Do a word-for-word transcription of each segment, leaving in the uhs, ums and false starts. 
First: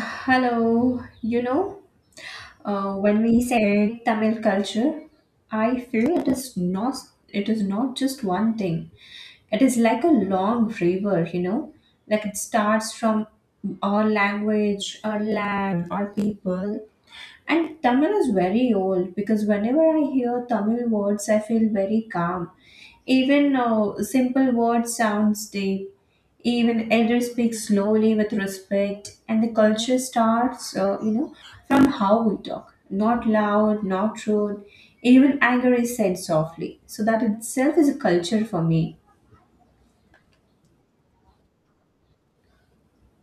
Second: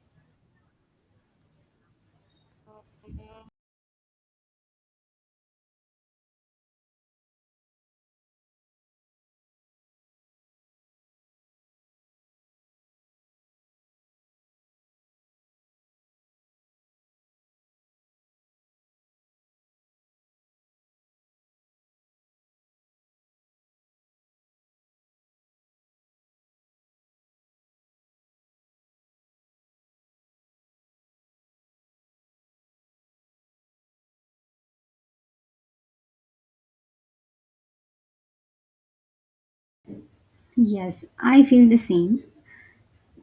Hello, you know, uh, when we say Tamil culture, I feel it is not it is not just one thing. It is like a long river, you know, like it starts from our language, our land, our people, and Tamil is very old because whenever I hear Tamil words, I feel very calm. Even uh, simple words sounds deep. Even elders speak slowly with respect, and the culture starts, uh, you know, from how we talk. Not loud, not rude. Even anger is said softly. So that itself is a culture for me. Yes, I feel the same.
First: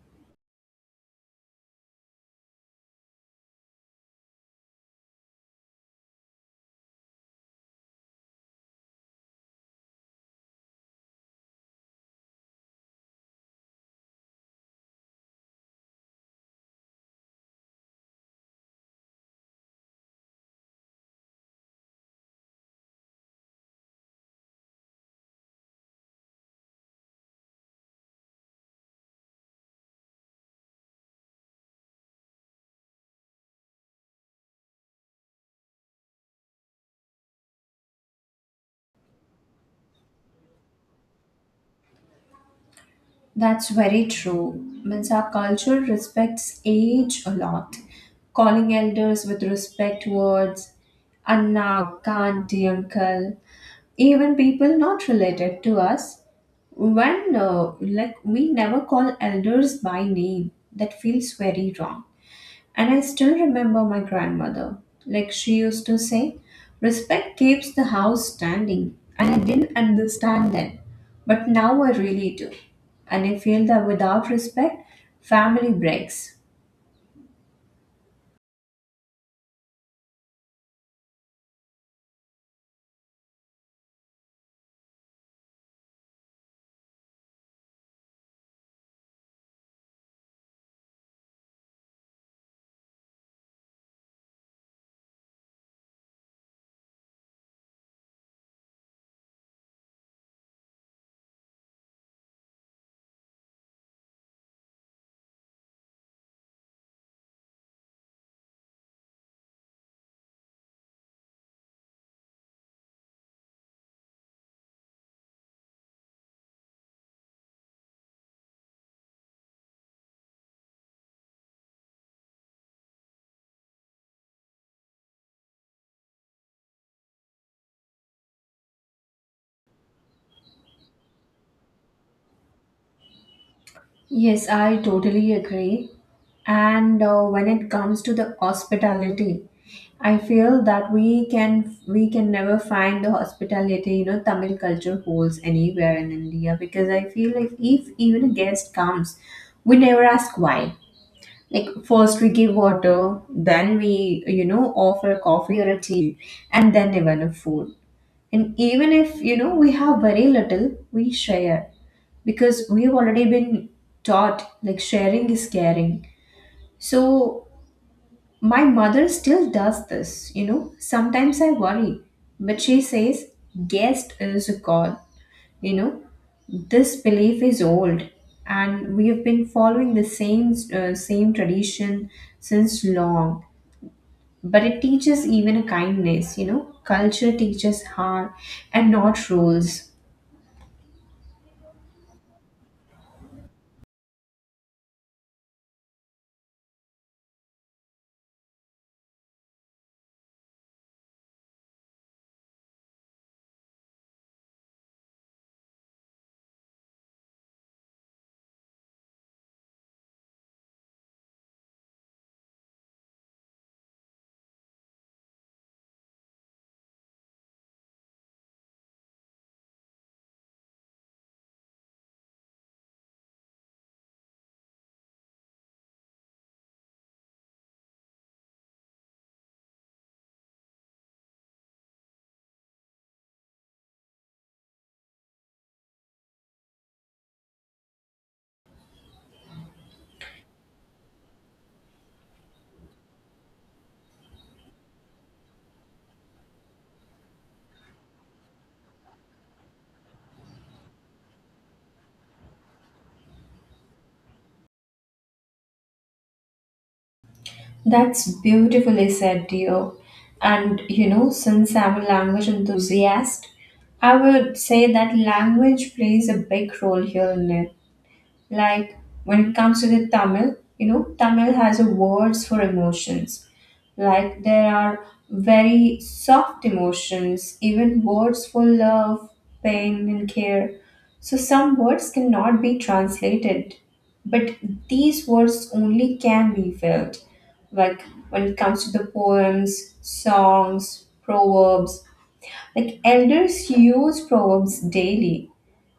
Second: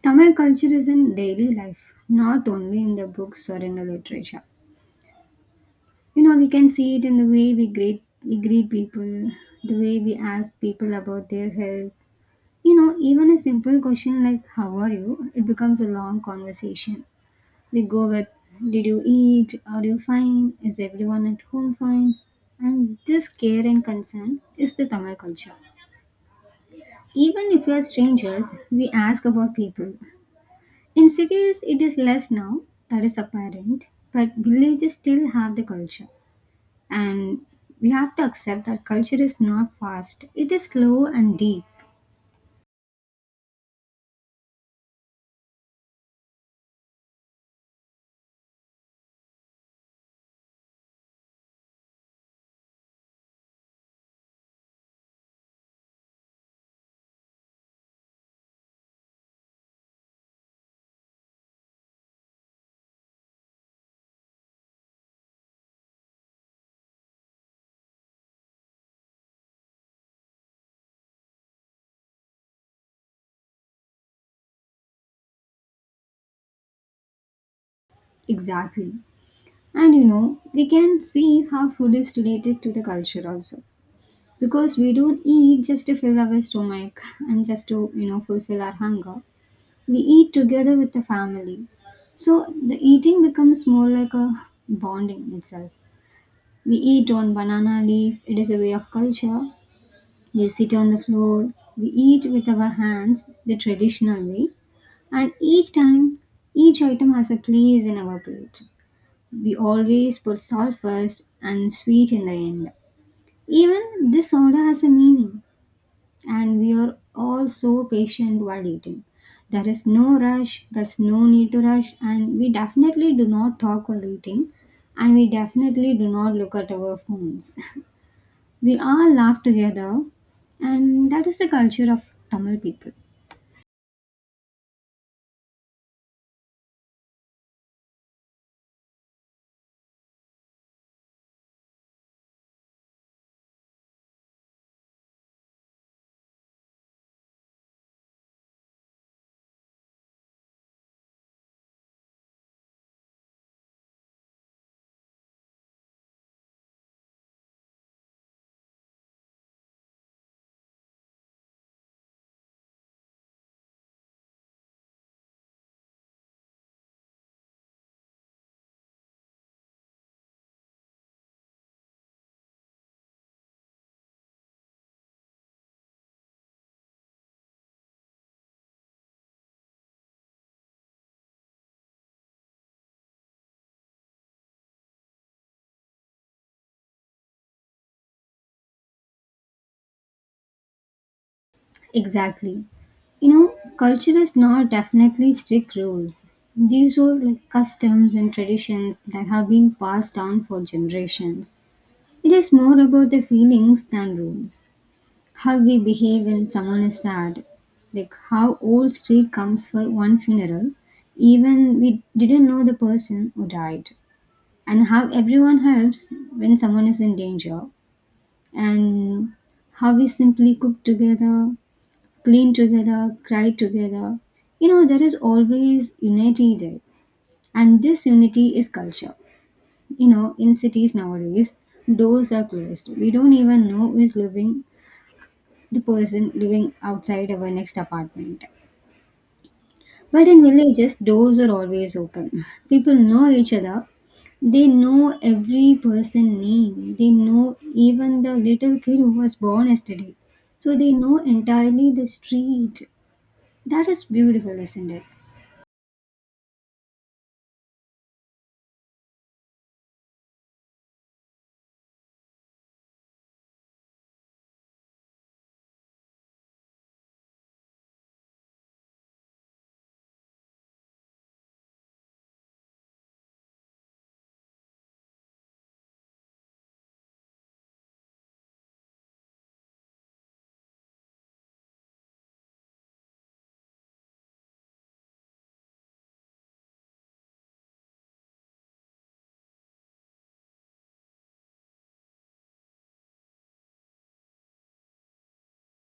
Tamil culture is in daily life, not only in the books or in the literature. You know, we can see it in the way we greet we greet people, the way we ask people about their health. You know, even a simple question like "How are you?" it becomes a long conversation. We go with "Did you eat? Are you fine? Is everyone at home fine?" And this care and concern is the Tamil culture. Even if we are strangers, we ask about people. In cities, it is less now, that is apparent, but villages still have the culture. And we have to accept that culture is not fast, it is slow and deep. That's very true. Means our culture respects age a lot, calling elders with respect words, Anna, auntie, uncle, even people not related to us. When uh, like we never call elders by name, that feels very wrong. And I still remember my grandmother. Like she used to say, respect keeps the house standing. And I didn't understand then. But now I really do. And I feel that without respect, family breaks. Exactly. And you know, we can see how food is related to the culture also. Because we don't eat just to fill our stomach and just to, you know, fulfill our hunger. We eat together with the family. So the eating becomes more like a bonding itself. We eat on banana leaf, it is a way of culture. They sit on the floor, we eat with our hands, the traditional way, and each time each item has a place in our plate. We always put salt first and sweet in the end. Even this order has a meaning, and we are all so patient while eating. There is no rush, there's no need to rush, and we definitely do not talk while eating, and we definitely do not look at our phones. We all laugh together, and that is the culture of Tamil people. Yes, I totally agree. And uh, when it comes to the hospitality, I feel that we can we can never find the hospitality you know Tamil culture holds anywhere in India because I feel like if even a guest comes, we never ask why. Like first we give water, then we you know offer a coffee or a tea, and then even a food. And even if you know we have very little, we share because we've already been taught like sharing is caring. So my mother still does this, you know. Sometimes I worry, but she says guest is a call, you know. This belief is old and we have been following the same uh, same tradition since long, but it teaches even a kindness, you know culture teaches heart and not rules. Exactly. You know, culture is not definitely strict rules. These are like customs and traditions that have been passed down for generations. It is more about the feelings than rules. How we behave when someone is sad, like how old street comes for one funeral, even we didn't know the person who died, and how everyone helps when someone is in danger, and how we simply cook together, clean together, cry together. You know, there is always unity there, and this unity is culture. You know, in cities nowadays, doors are closed. We don't even know who is living, the person living outside our next apartment. But in villages, doors are always open. People know each other. They know every person name. They know even the little kid who was born yesterday. So they know entirely the street. That is beautiful, isn't it? That's beautifully said, dear. And you know, since I'm a language enthusiast, I would say that language plays a big role here in it. Like when it comes to the Tamil, you know, Tamil has a words for emotions. Like there are very soft emotions, even words for love, pain, and care. So some words cannot be translated, but these words only can be felt. Like when it comes to the poems, songs, proverbs, like elders use proverbs daily,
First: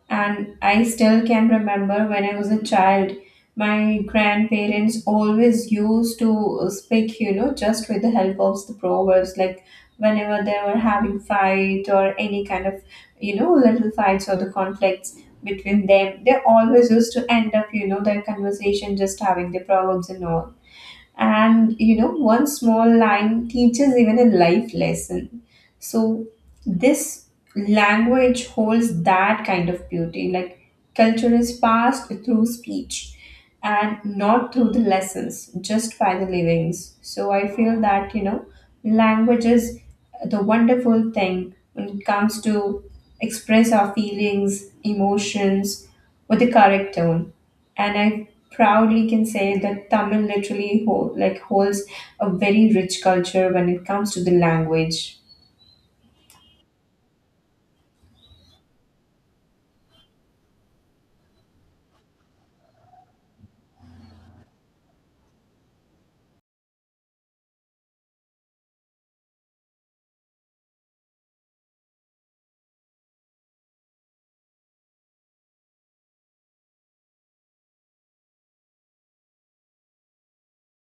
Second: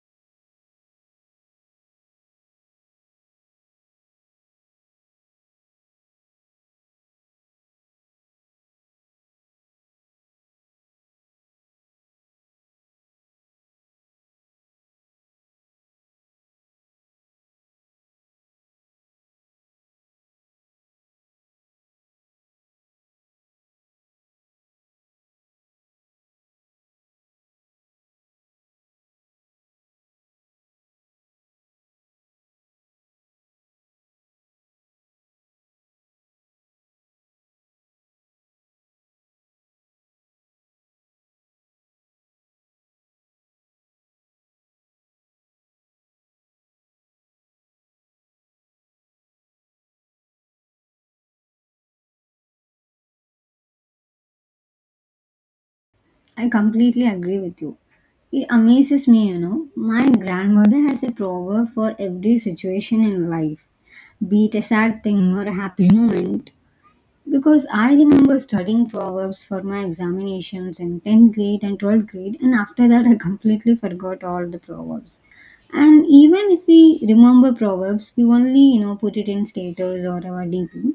and I still can remember when I was a child, my grandparents always used to speak, you know, just with the help of the proverbs. Like whenever they were having fight or any kind of, you know, little fights or the conflicts between them, they always used to end up, you know, their conversation just having the proverbs and all. And you know, one small line teaches even a life lesson. So this language holds that kind of beauty. Like culture is passed through speech and not through the lessons, just by the livings. So I feel that, you know, language is the wonderful thing when it comes to express our feelings, emotions with the correct tone. And I proudly can say that Tamil literally hold, like holds a very rich culture when it comes to the language. I completely agree with you. It amazes me, you know. My grandmother has a proverb for every situation in life, be it a sad thing or a happy moment. Because I remember studying proverbs for my examinations in tenth grade and twelfth grade, and after that, I completely forgot all the proverbs. And even if we remember proverbs, we only, you know, put it in status or our D P,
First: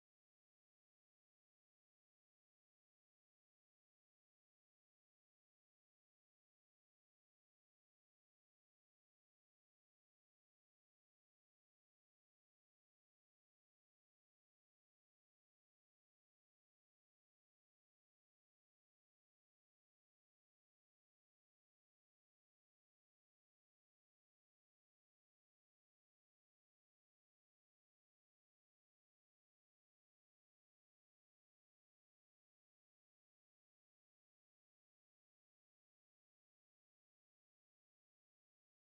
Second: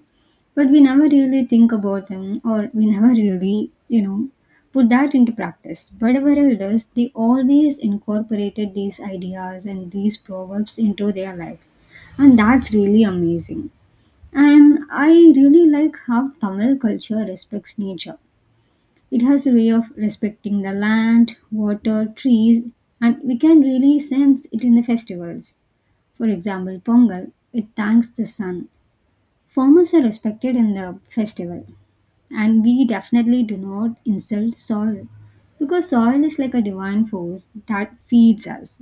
but we never really think about them or we never really, you know, put that into practice. But our elders, they always incorporated these ideas and these proverbs into their life, and that's really amazing. And I really like how Tamil culture respects nature. It has a way of respecting the land, water, trees, and we can really sense it in the festivals. For example, Pongal, it thanks the sun. Farmers are respected in the festival, and we definitely do not insult soil because soil is like a divine force that feeds us.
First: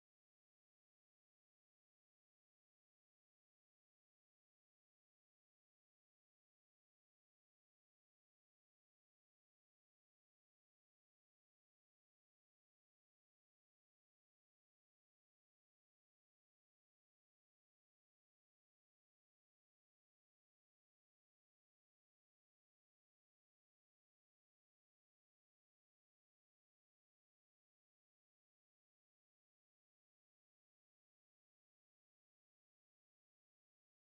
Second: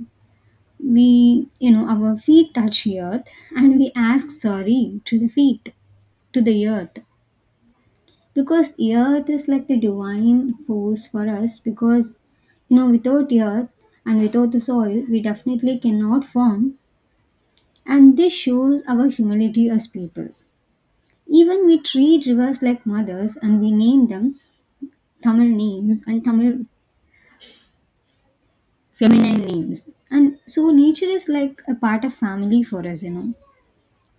We, you know, our feet touch the earth and we ask sorry to the feet, to the earth. Because earth is like the divine force for us, because you know, without earth and without the soil we definitely cannot form, and this shows our humility as people. Even we treat rivers like mothers, and we name them Tamil names and Tamil feminine names. And so nature is like a part of family for us, you know,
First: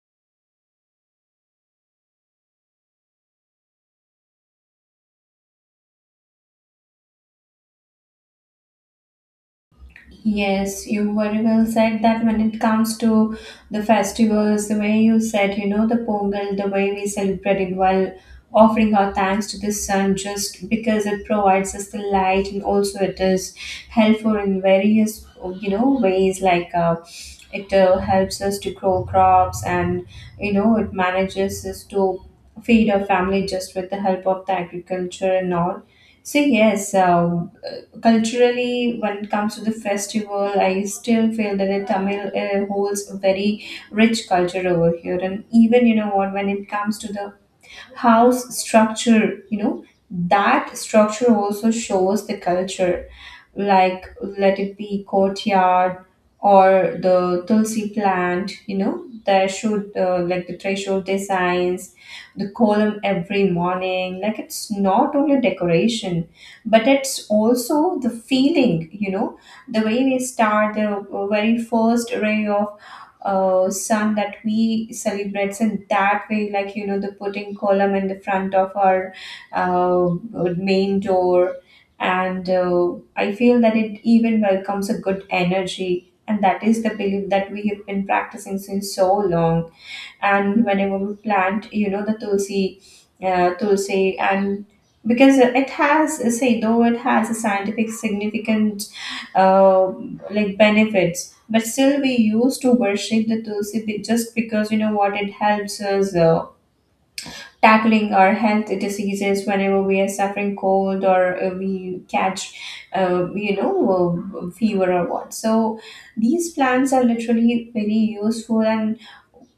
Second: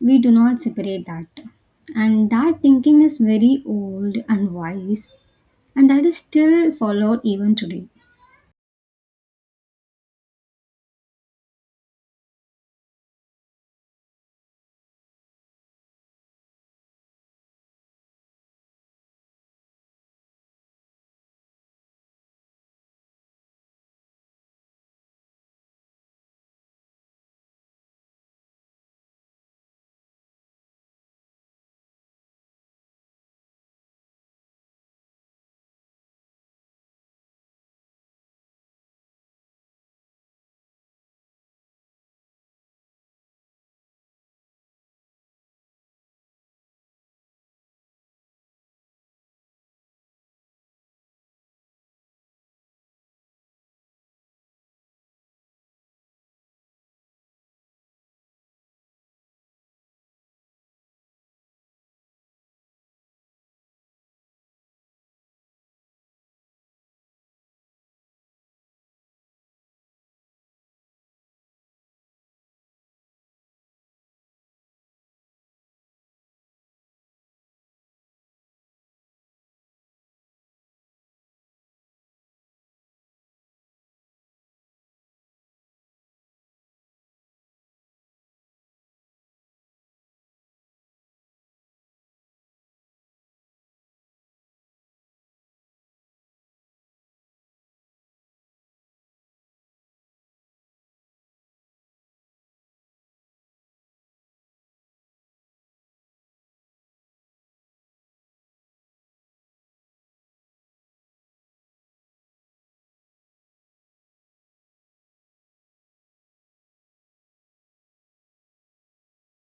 we do not separate that. And that thinking is very old and wise, and that is still followed even today. Yes, you very well said that when it comes to the festivals, the way you said, you know, the Pongal, the way we celebrate it while offering our thanks to the sun just because it provides us the light and also it is helpful in various, you know, ways like uh, it uh, helps us to grow crops and, you know, it manages us to feed our family just with the help of the agriculture and all. So yes, um, uh, culturally, when it comes to the festival, I still feel that the Tamil uh, holds a very rich culture over here, and even you know what, when it comes to the house structure, you know that structure also shows the culture. Like let it be courtyard or the tulsi plant, you know there should uh, like the threshold designs, the column every morning, like it's not only decoration but it's also the feeling, you know, the way we start the very first ray of uh, sun that we celebrates in that way, like you know the putting column in the front of our uh, main door. And uh, I feel that it even welcomes a good energy, and that is the belief that we have been practicing since so long. And whenever we plant you know the tulsi, uh, tulsi and because it has uh, say though it has a scientific significant uh, like benefits, but still we used to worship the tulsi be- just because you know what it helps us uh, tackling our health diseases whenever we are suffering cold or uh, we catch uh, you know uh, fever or what. So these plants are literally very useful, and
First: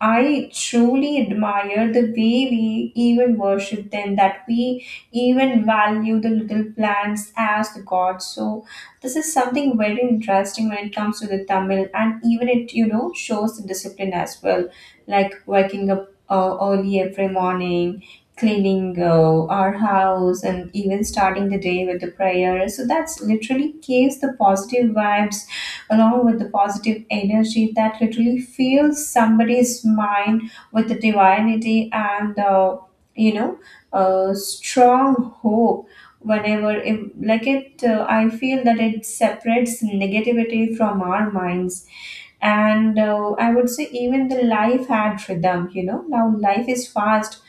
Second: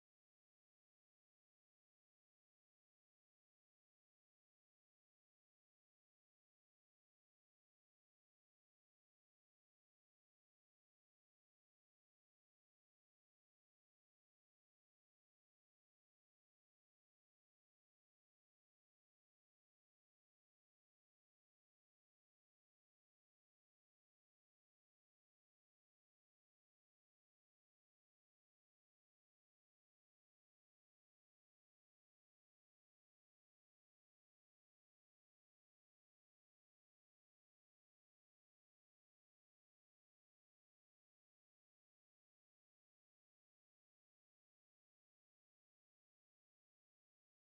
I truly admire the way we even worship them, that we even value the little plants as the gods. So this is something very interesting when it comes to the Tamil, and even it you know shows the discipline as well, like waking up uh, early every morning, cleaning uh, our house and even starting the day with the prayer, so that's literally gives the positive vibes along with the positive energy that literally fills somebody's mind with the divinity, and uh, you know uh, strong hope. Whenever it, like it uh, I feel that it separates negativity from our minds. And uh, I would say even the life had rhythm, you know now life is fast,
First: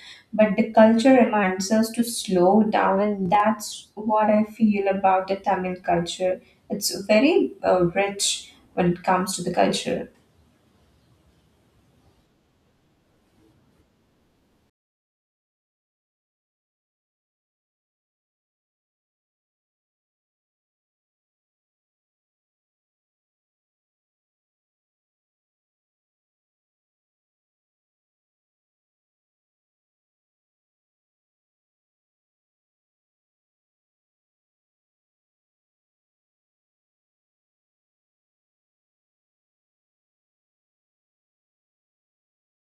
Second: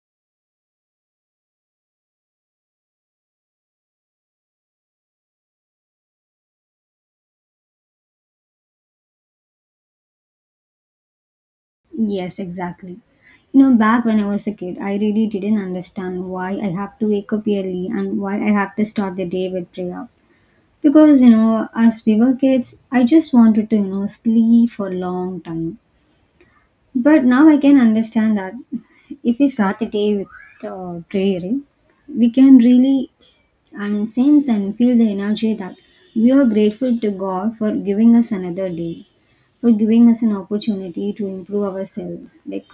but the culture reminds us to slow down, and that's what I feel about the Tamil culture. It's very uh, rich when it comes to the culture. Yes, exactly. You know, back when I was a kid, I really didn't understand why I have to wake up early and why I have to start the day with prayer. Because, you know, as we were kids, I just wanted to, you know, sleep for a long time. But now I can understand that if we start the day with uh, prayer, eh, we can really and sense and feel the energy that we are grateful to God for giving us another day, for giving us an opportunity to improve ourselves. Like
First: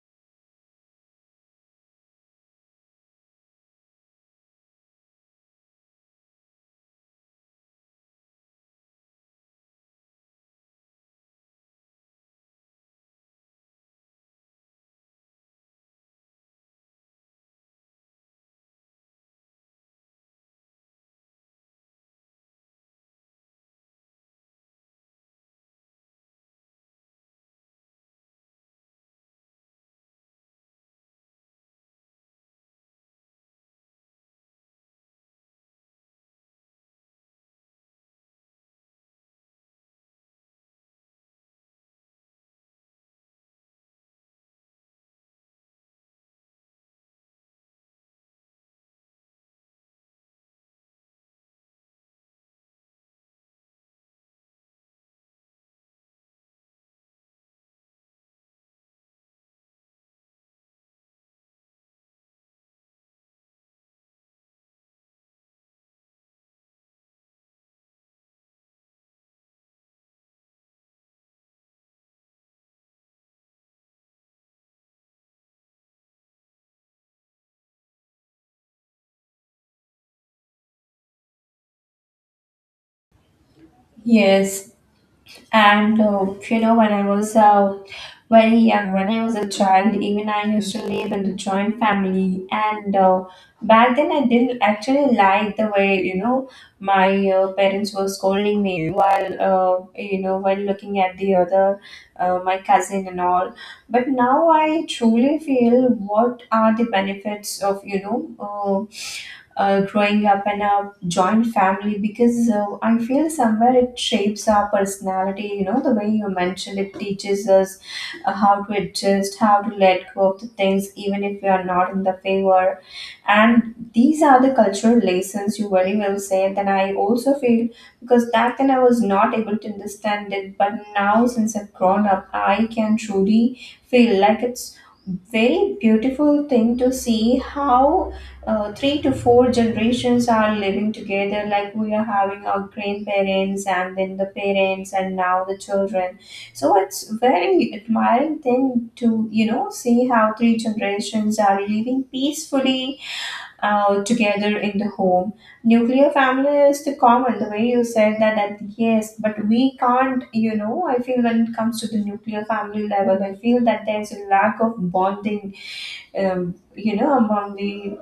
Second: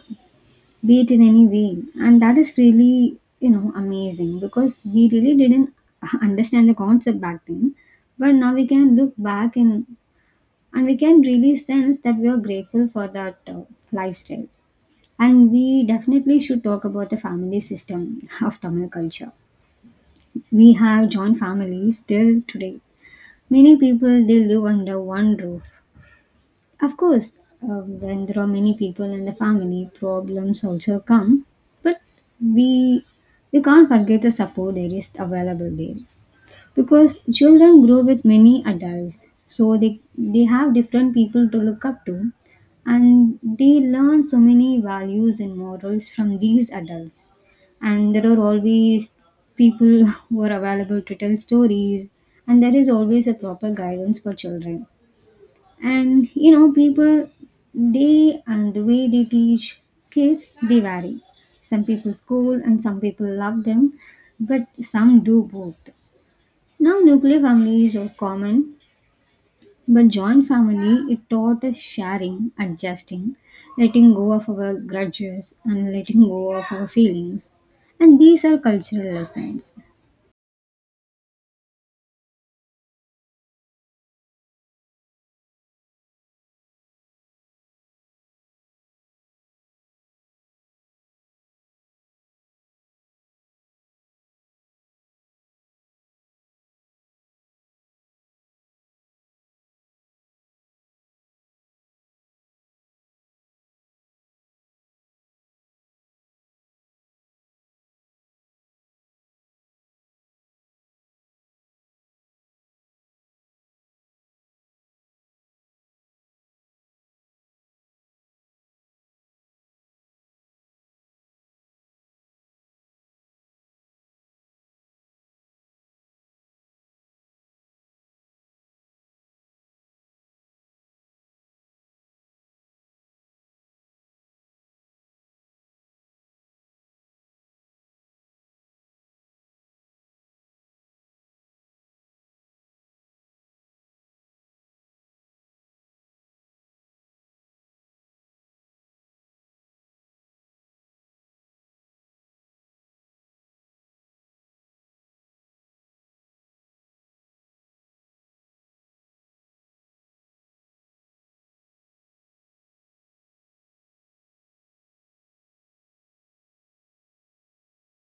be it in any way, and that is really, you know, amazing, because we really didn't understand the concept back then, but now we can look back and and we can really sense that we are grateful for that uh, lifestyle. And we definitely should talk about the family system of Tamil culture. We have joint families till today, many people they live under one roof. Of course, uh, when there are many people in the family, problems also come. But we we can't forget the support that is available there, because children grow with many adults, so they they have different people to look up to, and they learn so many values and morals from these adults. And there are always people who are available to tell stories, and there is always a proper guidance for children. And you know, people, they and the way they teach kids, they vary. Some people scold and some people love them, but some do both. Now nuclear families are common, but joint family, it taught us sharing, adjusting, letting go of our grudges and letting go of our feelings. And these are cultural lessons. Yes. And uh, you know, when I was uh, very young, when I was a child, even I used to live in the joint family. And uh, back then, I didn't actually like the way you know my uh, parents were scolding me while uh, you know while looking at the other uh, my cousin and all. But now I truly feel what are the benefits of, you know, uh, uh, growing up in a joint family because uh, I feel somewhere it shapes our personality. You know, the way you mentioned it teaches us uh, how to adjust, how to let go of the things, even if we are not in the favor, and these are the cultural lessons you very well say. And then I also feel because back then I was not able to understand it, but now since I've grown up I can truly feel like it's very beautiful thing to see how uh, three to four generations are living together, like we are having our grandparents and then the parents and now the children. So it's very admiring thing to you know see how three generations are living peacefully uh, together in the home. Nuclear family is the common, the way you said that, that yes, but we can't, you know, I feel when it comes to the nuclear family level, I feel that there's a lack of bonding, um, you know, among the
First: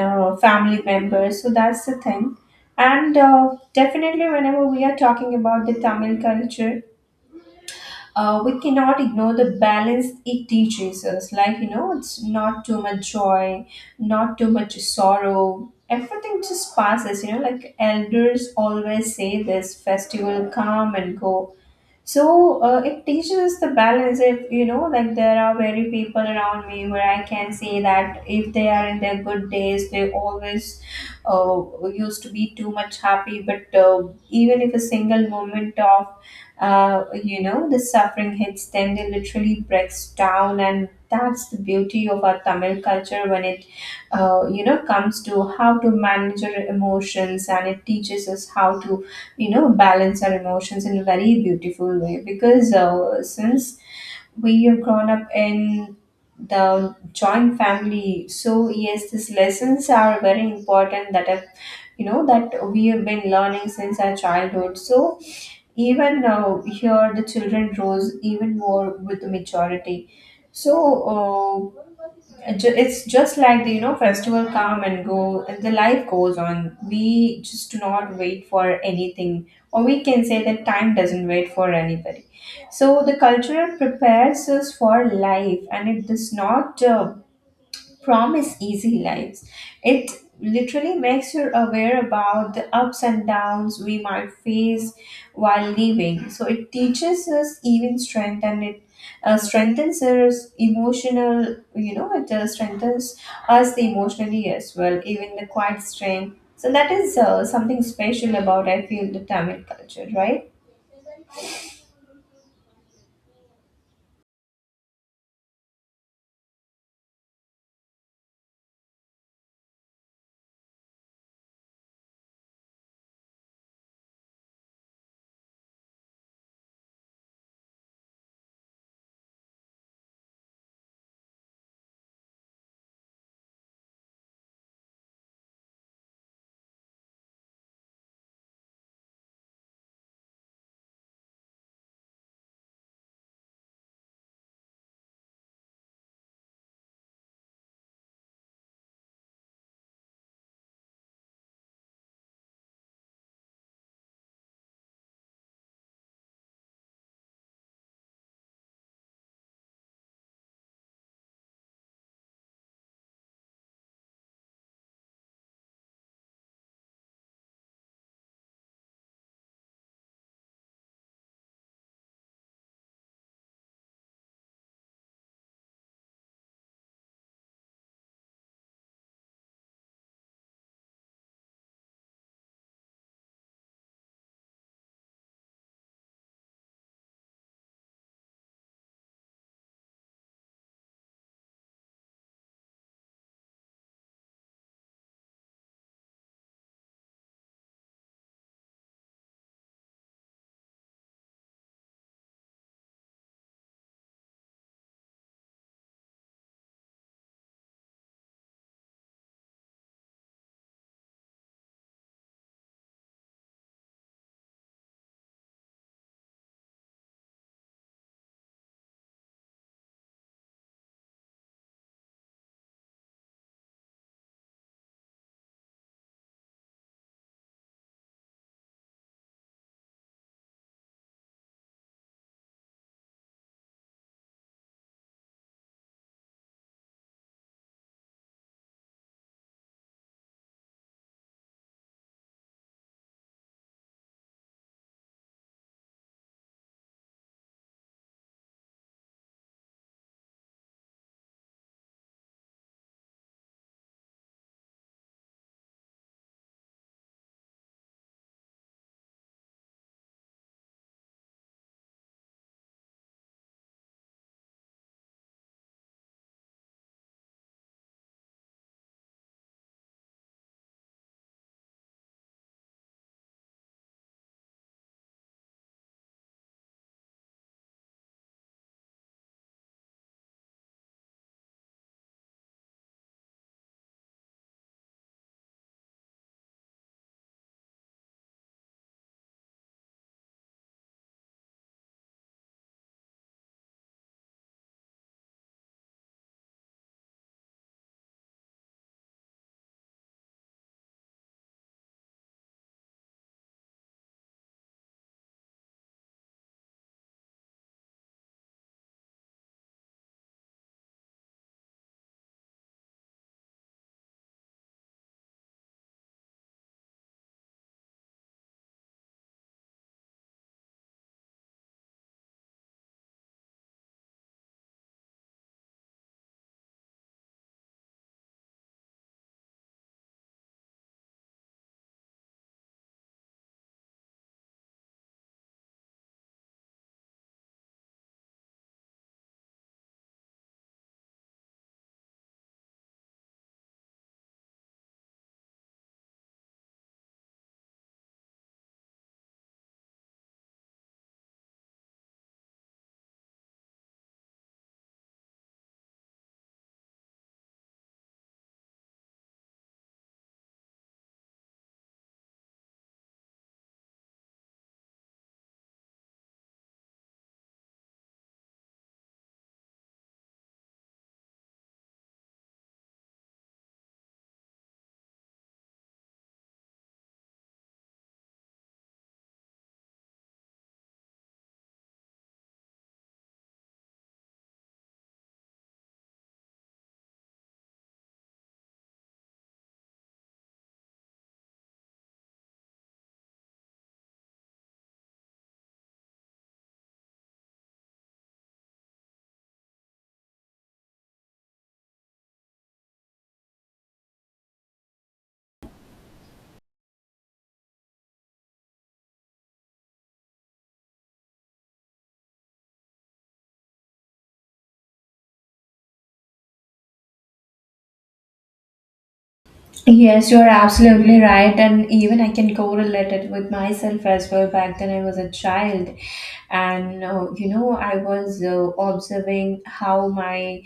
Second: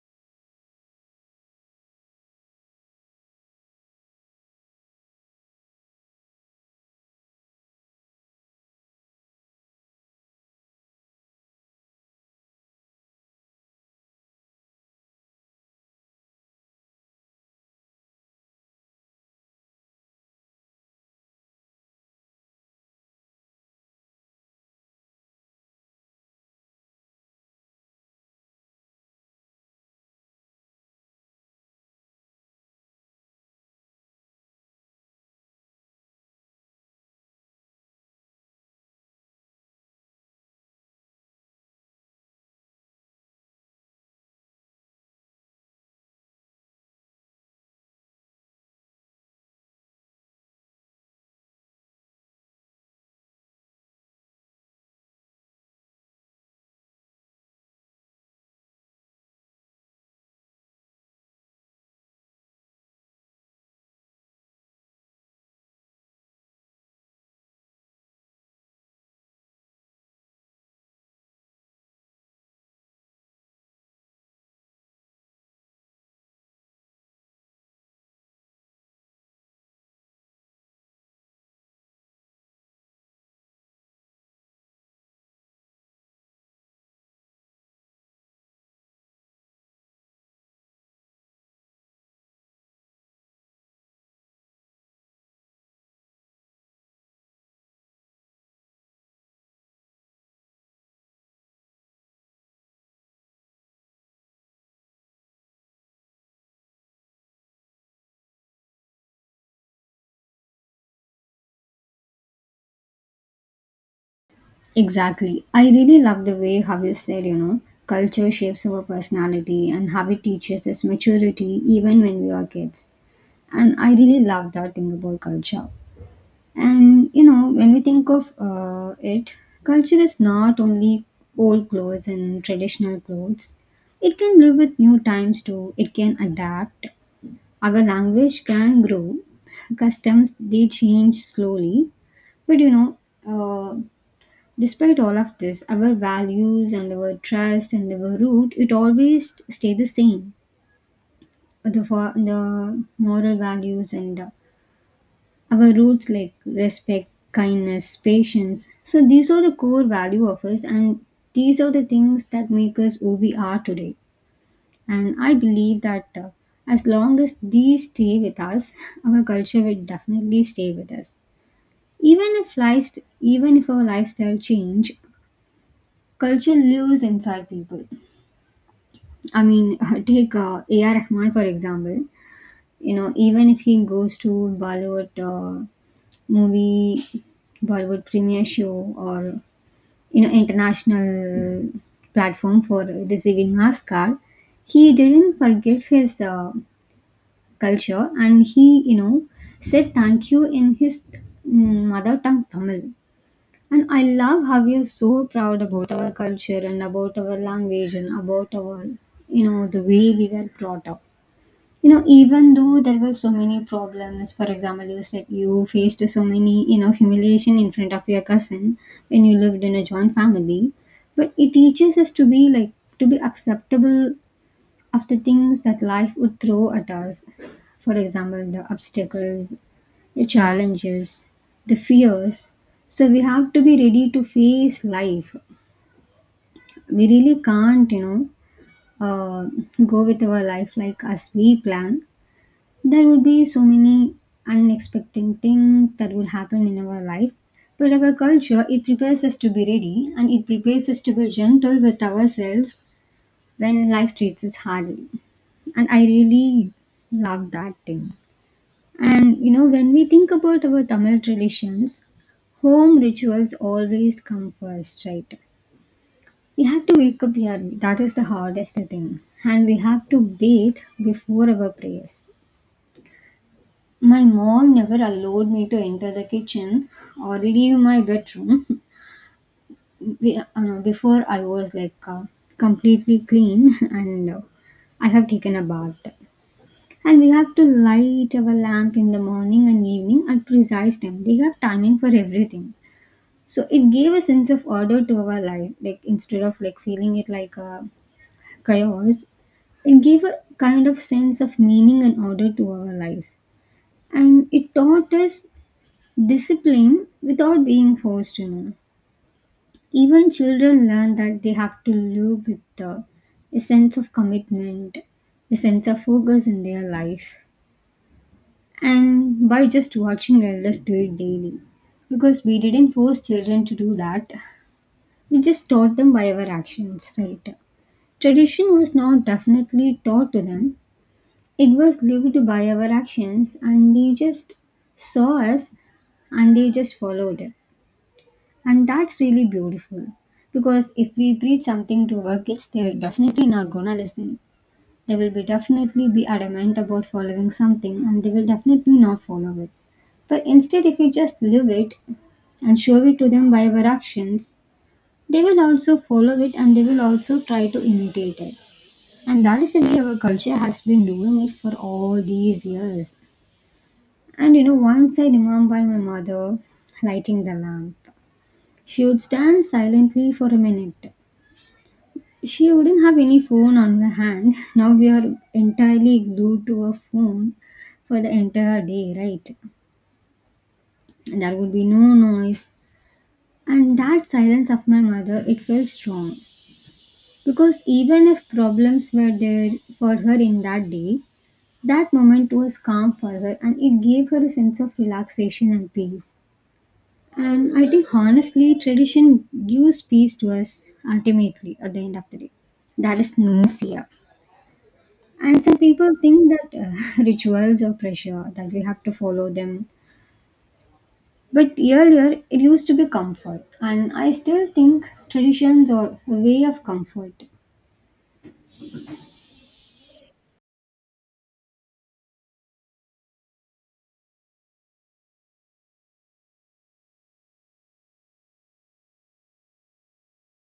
uh, family members. So that's the thing. And uh, definitely, whenever we are talking about the Tamil culture, uh, we cannot ignore the balance it teaches us. Like, you know, it's not too much joy, not too much sorrow. Everything just passes, you know, like elders always say this festival come and go, so uh, it teaches us the balance. If you know like there are very people around me where I can say that if they are in their good days they always uh, used to be too much happy, but uh, even if a single moment of uh, you know the suffering hits them they literally breaks down, and that's the beauty of our Tamil culture when it uh, you know comes to how to manage your emotions, and it teaches us how to you know balance our emotions in a very beautiful way, because uh, since we have grown up in the joint family, so yes these lessons are very important that have you know that we have been learning since our childhood. So even uh, here the children grows even more with maturity. So uh, ju- it's just like the you know festival come and go, and the life goes on. We just do not wait for anything, or we can say that time doesn't wait for anybody. So the culture prepares us for life, and it does not uh, promise easy lives. It literally makes you aware about the ups and downs we might face while living. So it teaches us even strength, and it uh, strengthens us emotional, you know, it uh, strengthens us the emotionally as well, even the quiet strength. So that is uh, something special about, I feel, the Tamil culture, right? Exactly. I really love the way how you said, you know, culture shapes our personality and how it teaches us maturity even when we are kids. And I really love that thing about culture. And, you know, when we think of uh, it, culture is not only old clothes and traditional clothes, it can live with new times too, it can adapt. Our language can grow, customs they change slowly, but you know, uh, despite all of this, our values and our trust and our root, it always stay the same. The, for, the moral values and uh, our roots like respect, kindness, patience. So these are the core value of us, and these are the things that make us who we are today. And I believe that, uh, as long as these stay with us, our culture will definitely stay with us. Even if life, even if our lifestyle change, culture lives inside people, I mean, take uh, A R. Rahman for example. You know, even if he goes to Bollywood uh, movie, Bollywood premiere show, or you know, international platform for receiving Oscar, he didn't forget his uh, culture, and he, you know, said thank you in his mm, mother tongue Tamil. And I love how we are so proud about our culture and about our language and about our, you know, the way we were brought up. You know, even though there were so many problems, for example you said you faced so many, you know, humiliation in front of your cousin when you lived in a joint family. But it teaches us to be like to be acceptable of the things that life would throw at us, for example the obstacles, the challenges, the fears. So we have to be ready to face life. We really can't, you know, uh, go with our life like as we plan. There would be so many unexpected things that would happen in our life. But our culture, it prepares us to be ready and it prepares us to be gentle with ourselves when life treats us hardly. And I really love that thing. And you know, when we think about our Tamil traditions, home rituals always come first, right? We have to wake up early, that is the hardest thing. And we have to bathe before our prayers. My mom never allowed me to enter the kitchen or leave my bedroom be- uh, before I was like uh, completely clean and uh, I have taken a bath. And we have to light our lamp in the morning and evening at precise time. They have timing for everything. So it gave a sense of order to our life. Like, instead of like feeling it like a chaos, it gave a kind of sense of meaning and order to our life, and it taught us discipline without being forced, you know. Even children learn that they have to live with uh, a sense of commitment, a sense of focus in their life, and by just watching elders do it daily. Because we didn't force children to do that, we just taught them by our actions, right? Tradition was not definitely taught to them, it was lived by our actions, and they just saw us and they just followed. And that's really beautiful because if we preach something to our kids, they are definitely not gonna listen. They will be definitely be adamant about following something and they will definitely not follow it. But instead, if you just live it and show it to them by our actions, they will also follow it and they will also try to imitate it. And that is the way our culture has been doing it for all these years. And you know, once I remember my mother lighting the lamp. She would stand silently for a minute. She wouldn't have any phone on her hand. Now we are entirely glued to a phone for the entire day, right? There would be no noise. And that silence of my mother, it felt strong. Because even if problems were there for her in that day, that moment was calm for her and it gave her a sense of relaxation and peace. And I think honestly, tradition gives peace to us ultimately at the end of the day. That is no fear. And some people think that uh, rituals are pressure, that we have to follow them. But earlier, it used to be comfort. And I still think traditions are a way of comfort. Yes, you're absolutely right. And even I can correlate it with myself as well. Back then, I was a child, and uh, you know, I was uh, observing how my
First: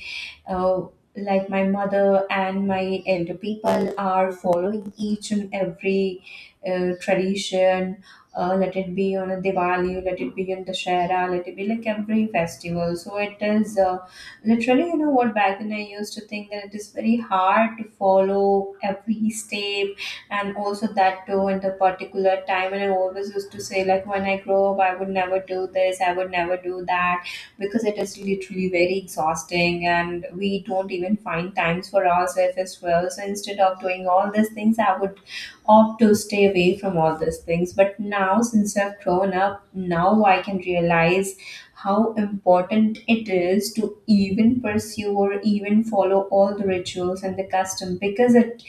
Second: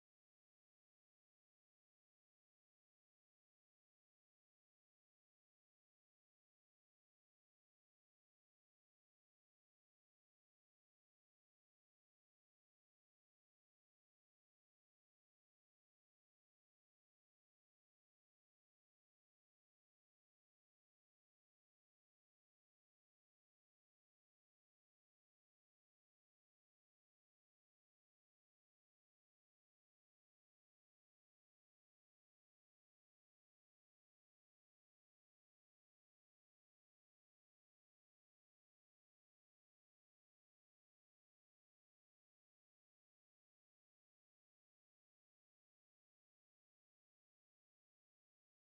uh, like my mother and my elder people are following each and every uh, tradition, uh, let it be on a Diwali, let it be on Dashera, let it be like every festival. So it is uh, literally, you know what, back then I used to think that it is very hard to follow every step, and also that too in the particular time. And I always used to say, like, when I grow up, I would never do this, I would never do that, because it is literally very exhausting and we don't even find times for ourselves as well. So instead of doing all these things, I would opt to stay away from all these things. But now, since I've grown up, now I can realize how important it is to even pursue or even follow all the rituals and the custom, because it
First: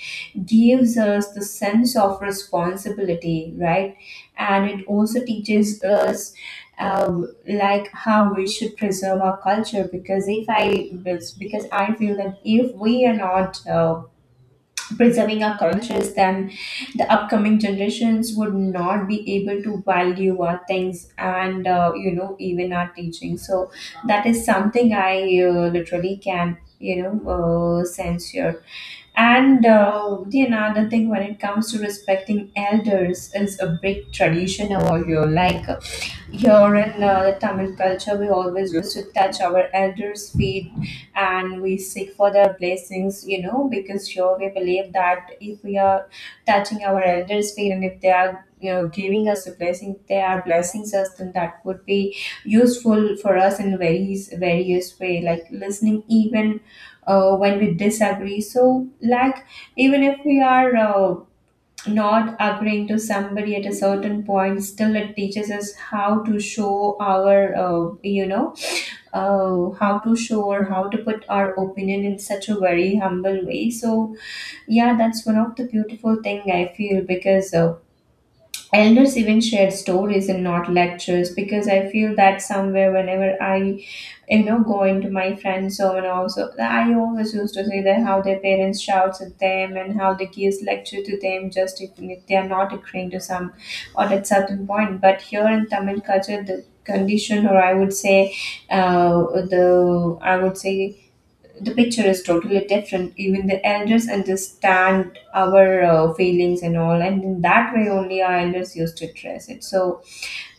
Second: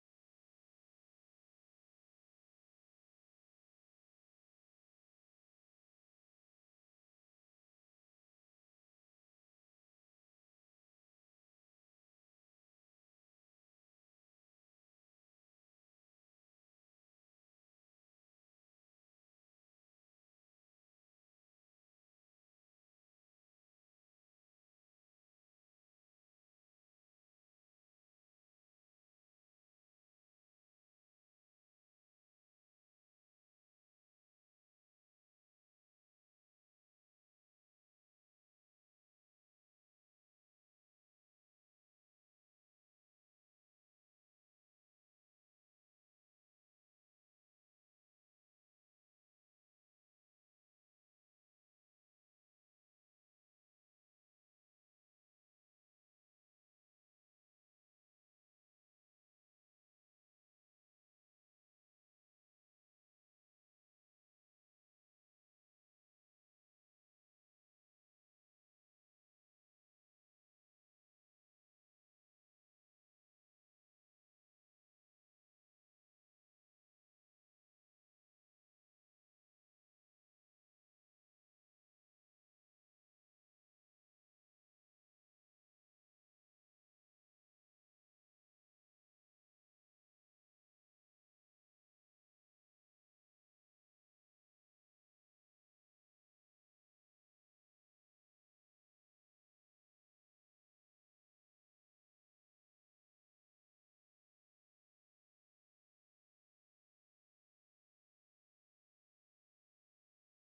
gives us the sense of responsibility, right? And it also teaches us um, like how we should preserve our culture, because if I because I feel that if we are not uh, preserving our cultures, then the upcoming generations would not be able to value our things and, uh, you know even our teaching. So that is something I uh, literally can, you know uh, sense here. And uh, the another thing, when it comes to respecting elders, is a big tradition over here. Like, here in uh, the Tamil culture, we always used to touch our elders' feet and we seek for their blessings, you know, because here we believe that if we are touching our elders' feet and if they are, you know, giving us a blessing, they are blessing us, then that would be useful for us in various various way, like listening even uh, when we disagree. So, like, even if we are uh, not agreeing to somebody at a certain point, still it teaches us how to show our, uh, you know uh, how to show or how to put our opinion in such a very humble way. So yeah, that's one of the beautiful thing I feel, because uh, elders even shared stories and not lectures. Because I feel that somewhere, whenever I, you know, go into my friend's home, and also I always used to say that how their parents shouts at them and how they gives lecture to them just if, if they are not agreeing to some or at certain point. But here in Tamil culture, the condition, or I would say, uh, the I would say the picture is totally different. Even the elders understand our uh, feelings and all, and in that way only our elders used to dress it. So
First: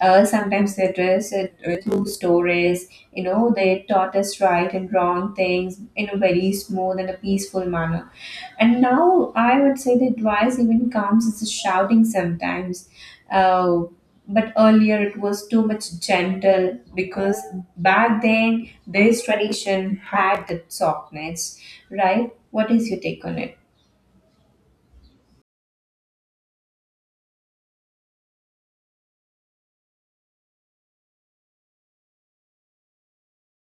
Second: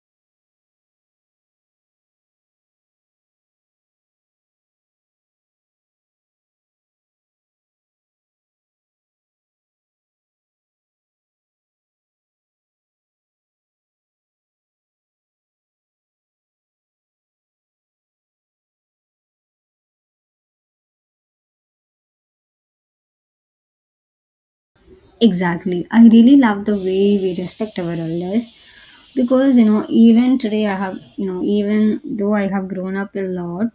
uh, sometimes they dress it uh, through stories. You know, they taught us right and wrong things in a very smooth and a peaceful manner. And now I would say the advice even comes as a shouting sometimes. Uh, but earlier it was too much gentle, because back then this tradition had that softness, right? What is your take on it? Exactly. I really love the way we respect our elders because, you know, even today, I have, you know, even though I have grown up a lot,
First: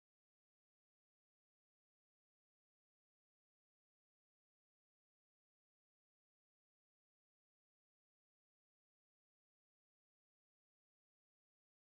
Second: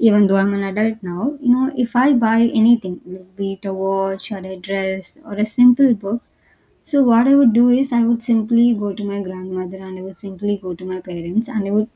even though I'm an adult now, you know, if I buy anything, like be it a watch or a dress or a simple book, so what I would do is I would simply go to my grandmother and I would simply go to my parents and I would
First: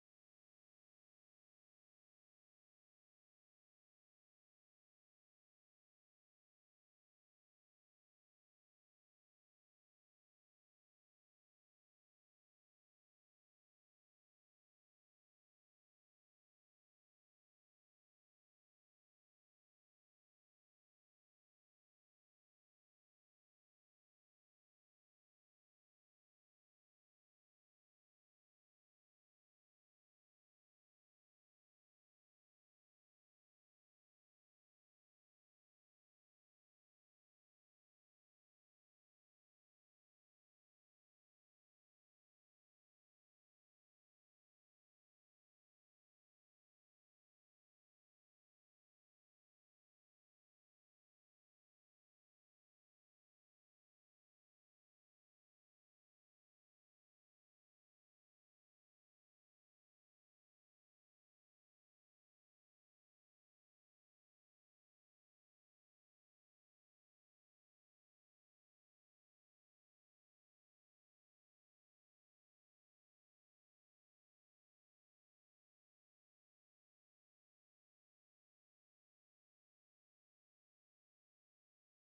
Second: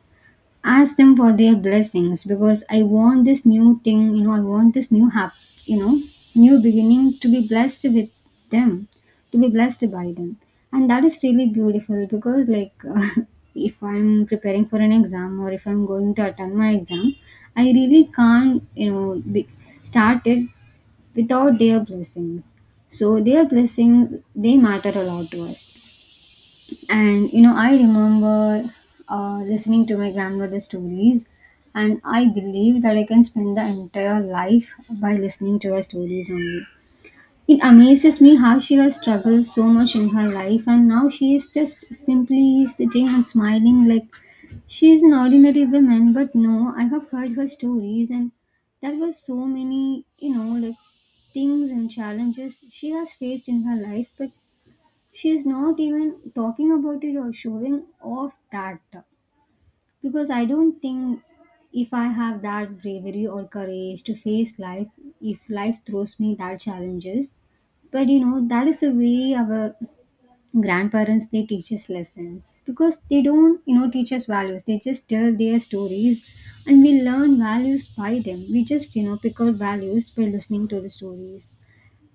ask them for their blessings because I want this new thing, you know, I want this new hap, you know, new beginning to be blessed with them, to be blessed by them. And that is really beautiful because like uh, if I'm preparing for an exam or if I'm going to attend my exam, I really can't, you know, be, start it without their blessings. So their blessing, they matter a lot to us. And you know, I remember uh, listening to my grandmother's stories, and I believe that I can spend the entire life by listening to her stories only. It amazes me how she has struggled so much in her life and now she is just simply sitting and smiling, like she is an ordinary woman, but no, I have heard her stories, and there were so many, you know, like things and challenges she has faced in her life, but she is not even talking about it or showing off that. Because I don't think if I have that bravery or courage to face life, if life throws me that challenges, but you know that is the way our grandparents, they teach us lessons because they don't, you know, teach us values, they just tell their stories, and we learn values by them. We just, you know, pick out values by listening to the stories.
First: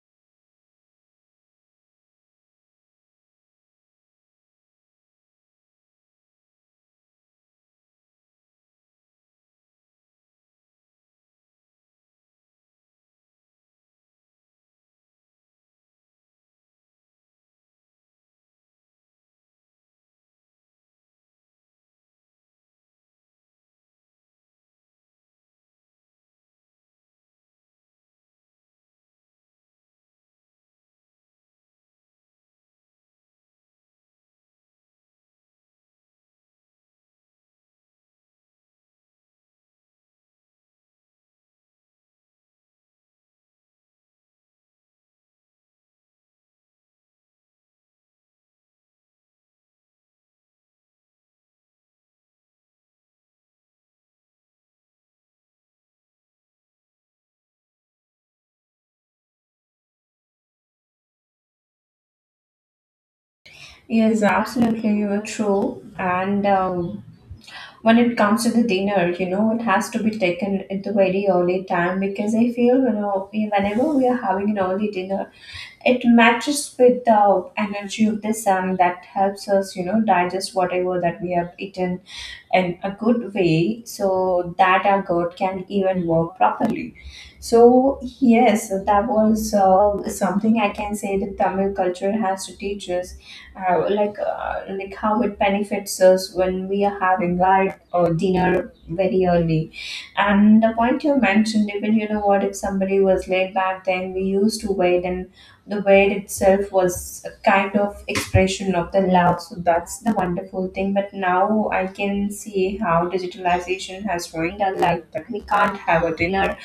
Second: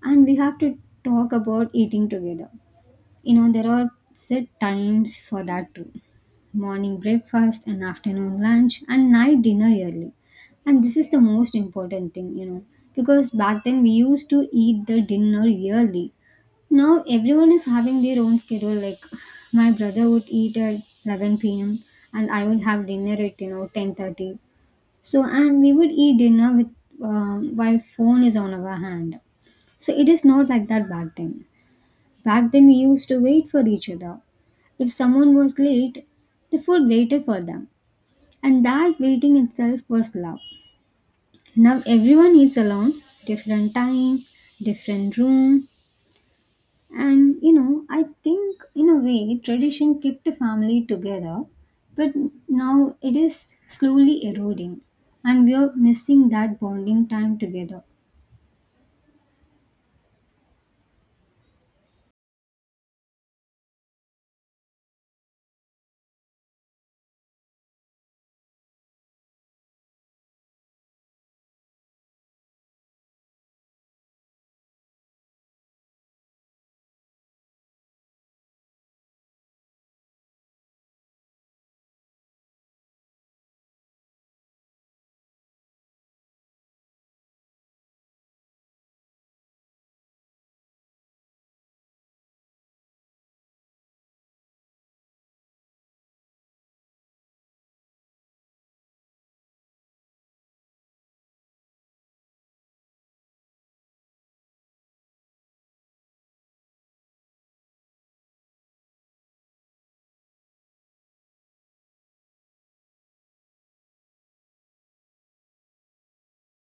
And we have to talk about eating together. You know, there are set times for that too, morning breakfast and afternoon lunch and night dinner early. And this is the most important thing, you know, because back then we used to eat the dinner yearly. Now everyone is having their own schedule. Like my brother would eat at eleven p m and I would have dinner at, you know, ten thirty. So and we would eat dinner with um, while phone is on our hand. So it is not like that back then. Back then we used to wait for each other. If someone was late, the food waited for them. And that waiting itself was love. Now everyone eats alone, different time, different room. And you know, I think in a way, tradition kept the family together, but now it is slowly eroding, and we are missing that bonding time together. Yes, absolutely, you are true. And um, when it comes to the dinner, you know, it has to be taken at the very early time, because I feel, you know, whenever we are having an early dinner, it matches with the energy of the sun that helps us, you know, digest whatever that we have eaten in a good way, so that our gut can even work properly. So yes, that was uh, something I can say that Tamil culture has to teach us, uh, like uh, like how it benefits us when we are having our uh, dinner very early. And the point you mentioned, even, you know what, if somebody was late, back then we used to wait, and the word itself was a kind of expression of the love. So that's the wonderful thing, but now I can see how digitalization has ruined our life, but we can't have a dinner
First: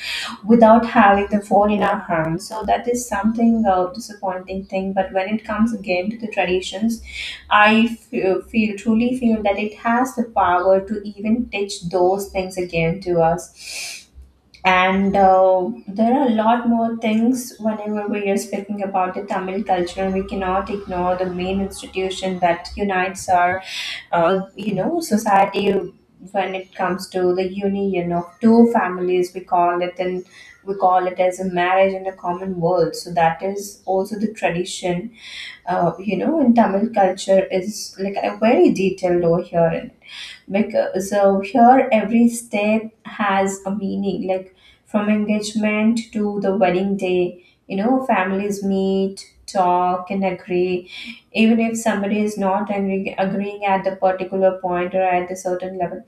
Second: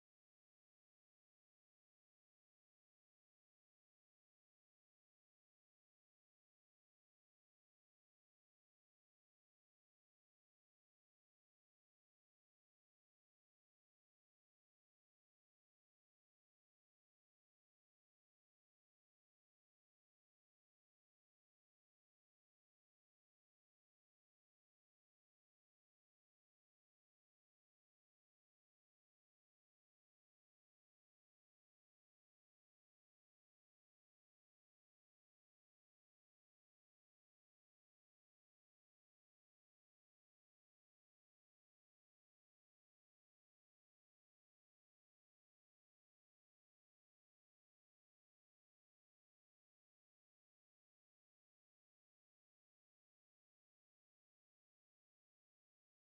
without having the phone in our hand. So that is something uh, disappointing thing, but when it comes again to the traditions, I feel, feel truly feel that it has the power to even teach those things again to us. And uh, there are a lot more things. Whenever we are speaking about the Tamil culture, we cannot ignore the main institution that unites our, uh, you know, society. When it comes to the union of two families, we call it, and we call it as a marriage and a common world. So that is also the tradition. Uh, you know, in Tamil culture, is like uh, very detailed over here, because so here every step has a meaning. Like, from engagement to the wedding day, you know, families meet, talk and agree. Even if somebody is not agreeing, agreeing at the particular point or at the certain level,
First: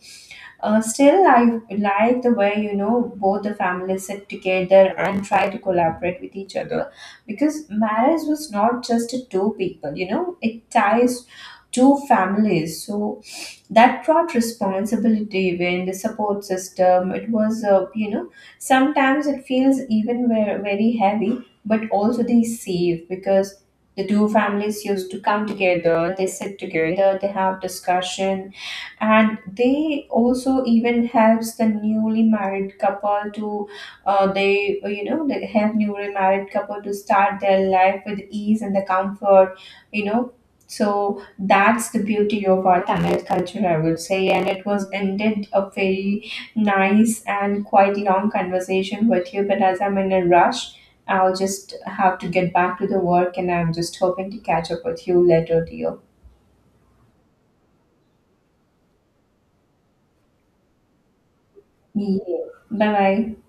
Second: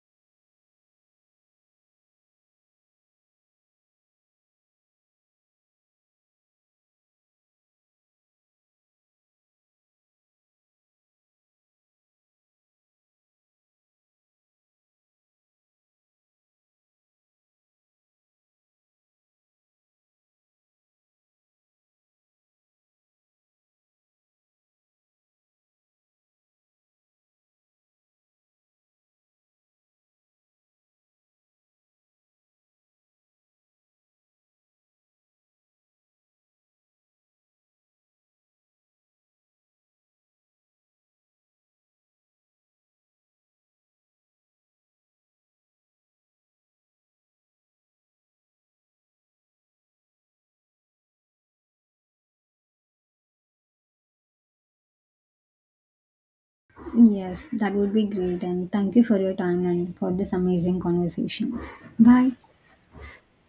uh, still I like the way, you know, both the families sit together and try to collaborate with each other, because marriage was not just two people, you know, it ties two families. So that brought responsibility. When the support system, it was, uh, you know sometimes it feels even ver- very heavy, but also they save, because the two families used to come together, they sit together, they have discussion, and they also even helps the newly married couple to uh, they uh, you know they help newly married couple to start their life with ease and the comfort, you know. So that's the beauty of our Tamil culture, I would say. And it was ended a very nice and quite long conversation with you, but as I'm in a rush, I'll just have to get back to the work, and I'm just hoping to catch up with you later, dear. Yes, that would be great. And thank you for your time and for this amazing conversation. Yeah. Bye. Bye bye.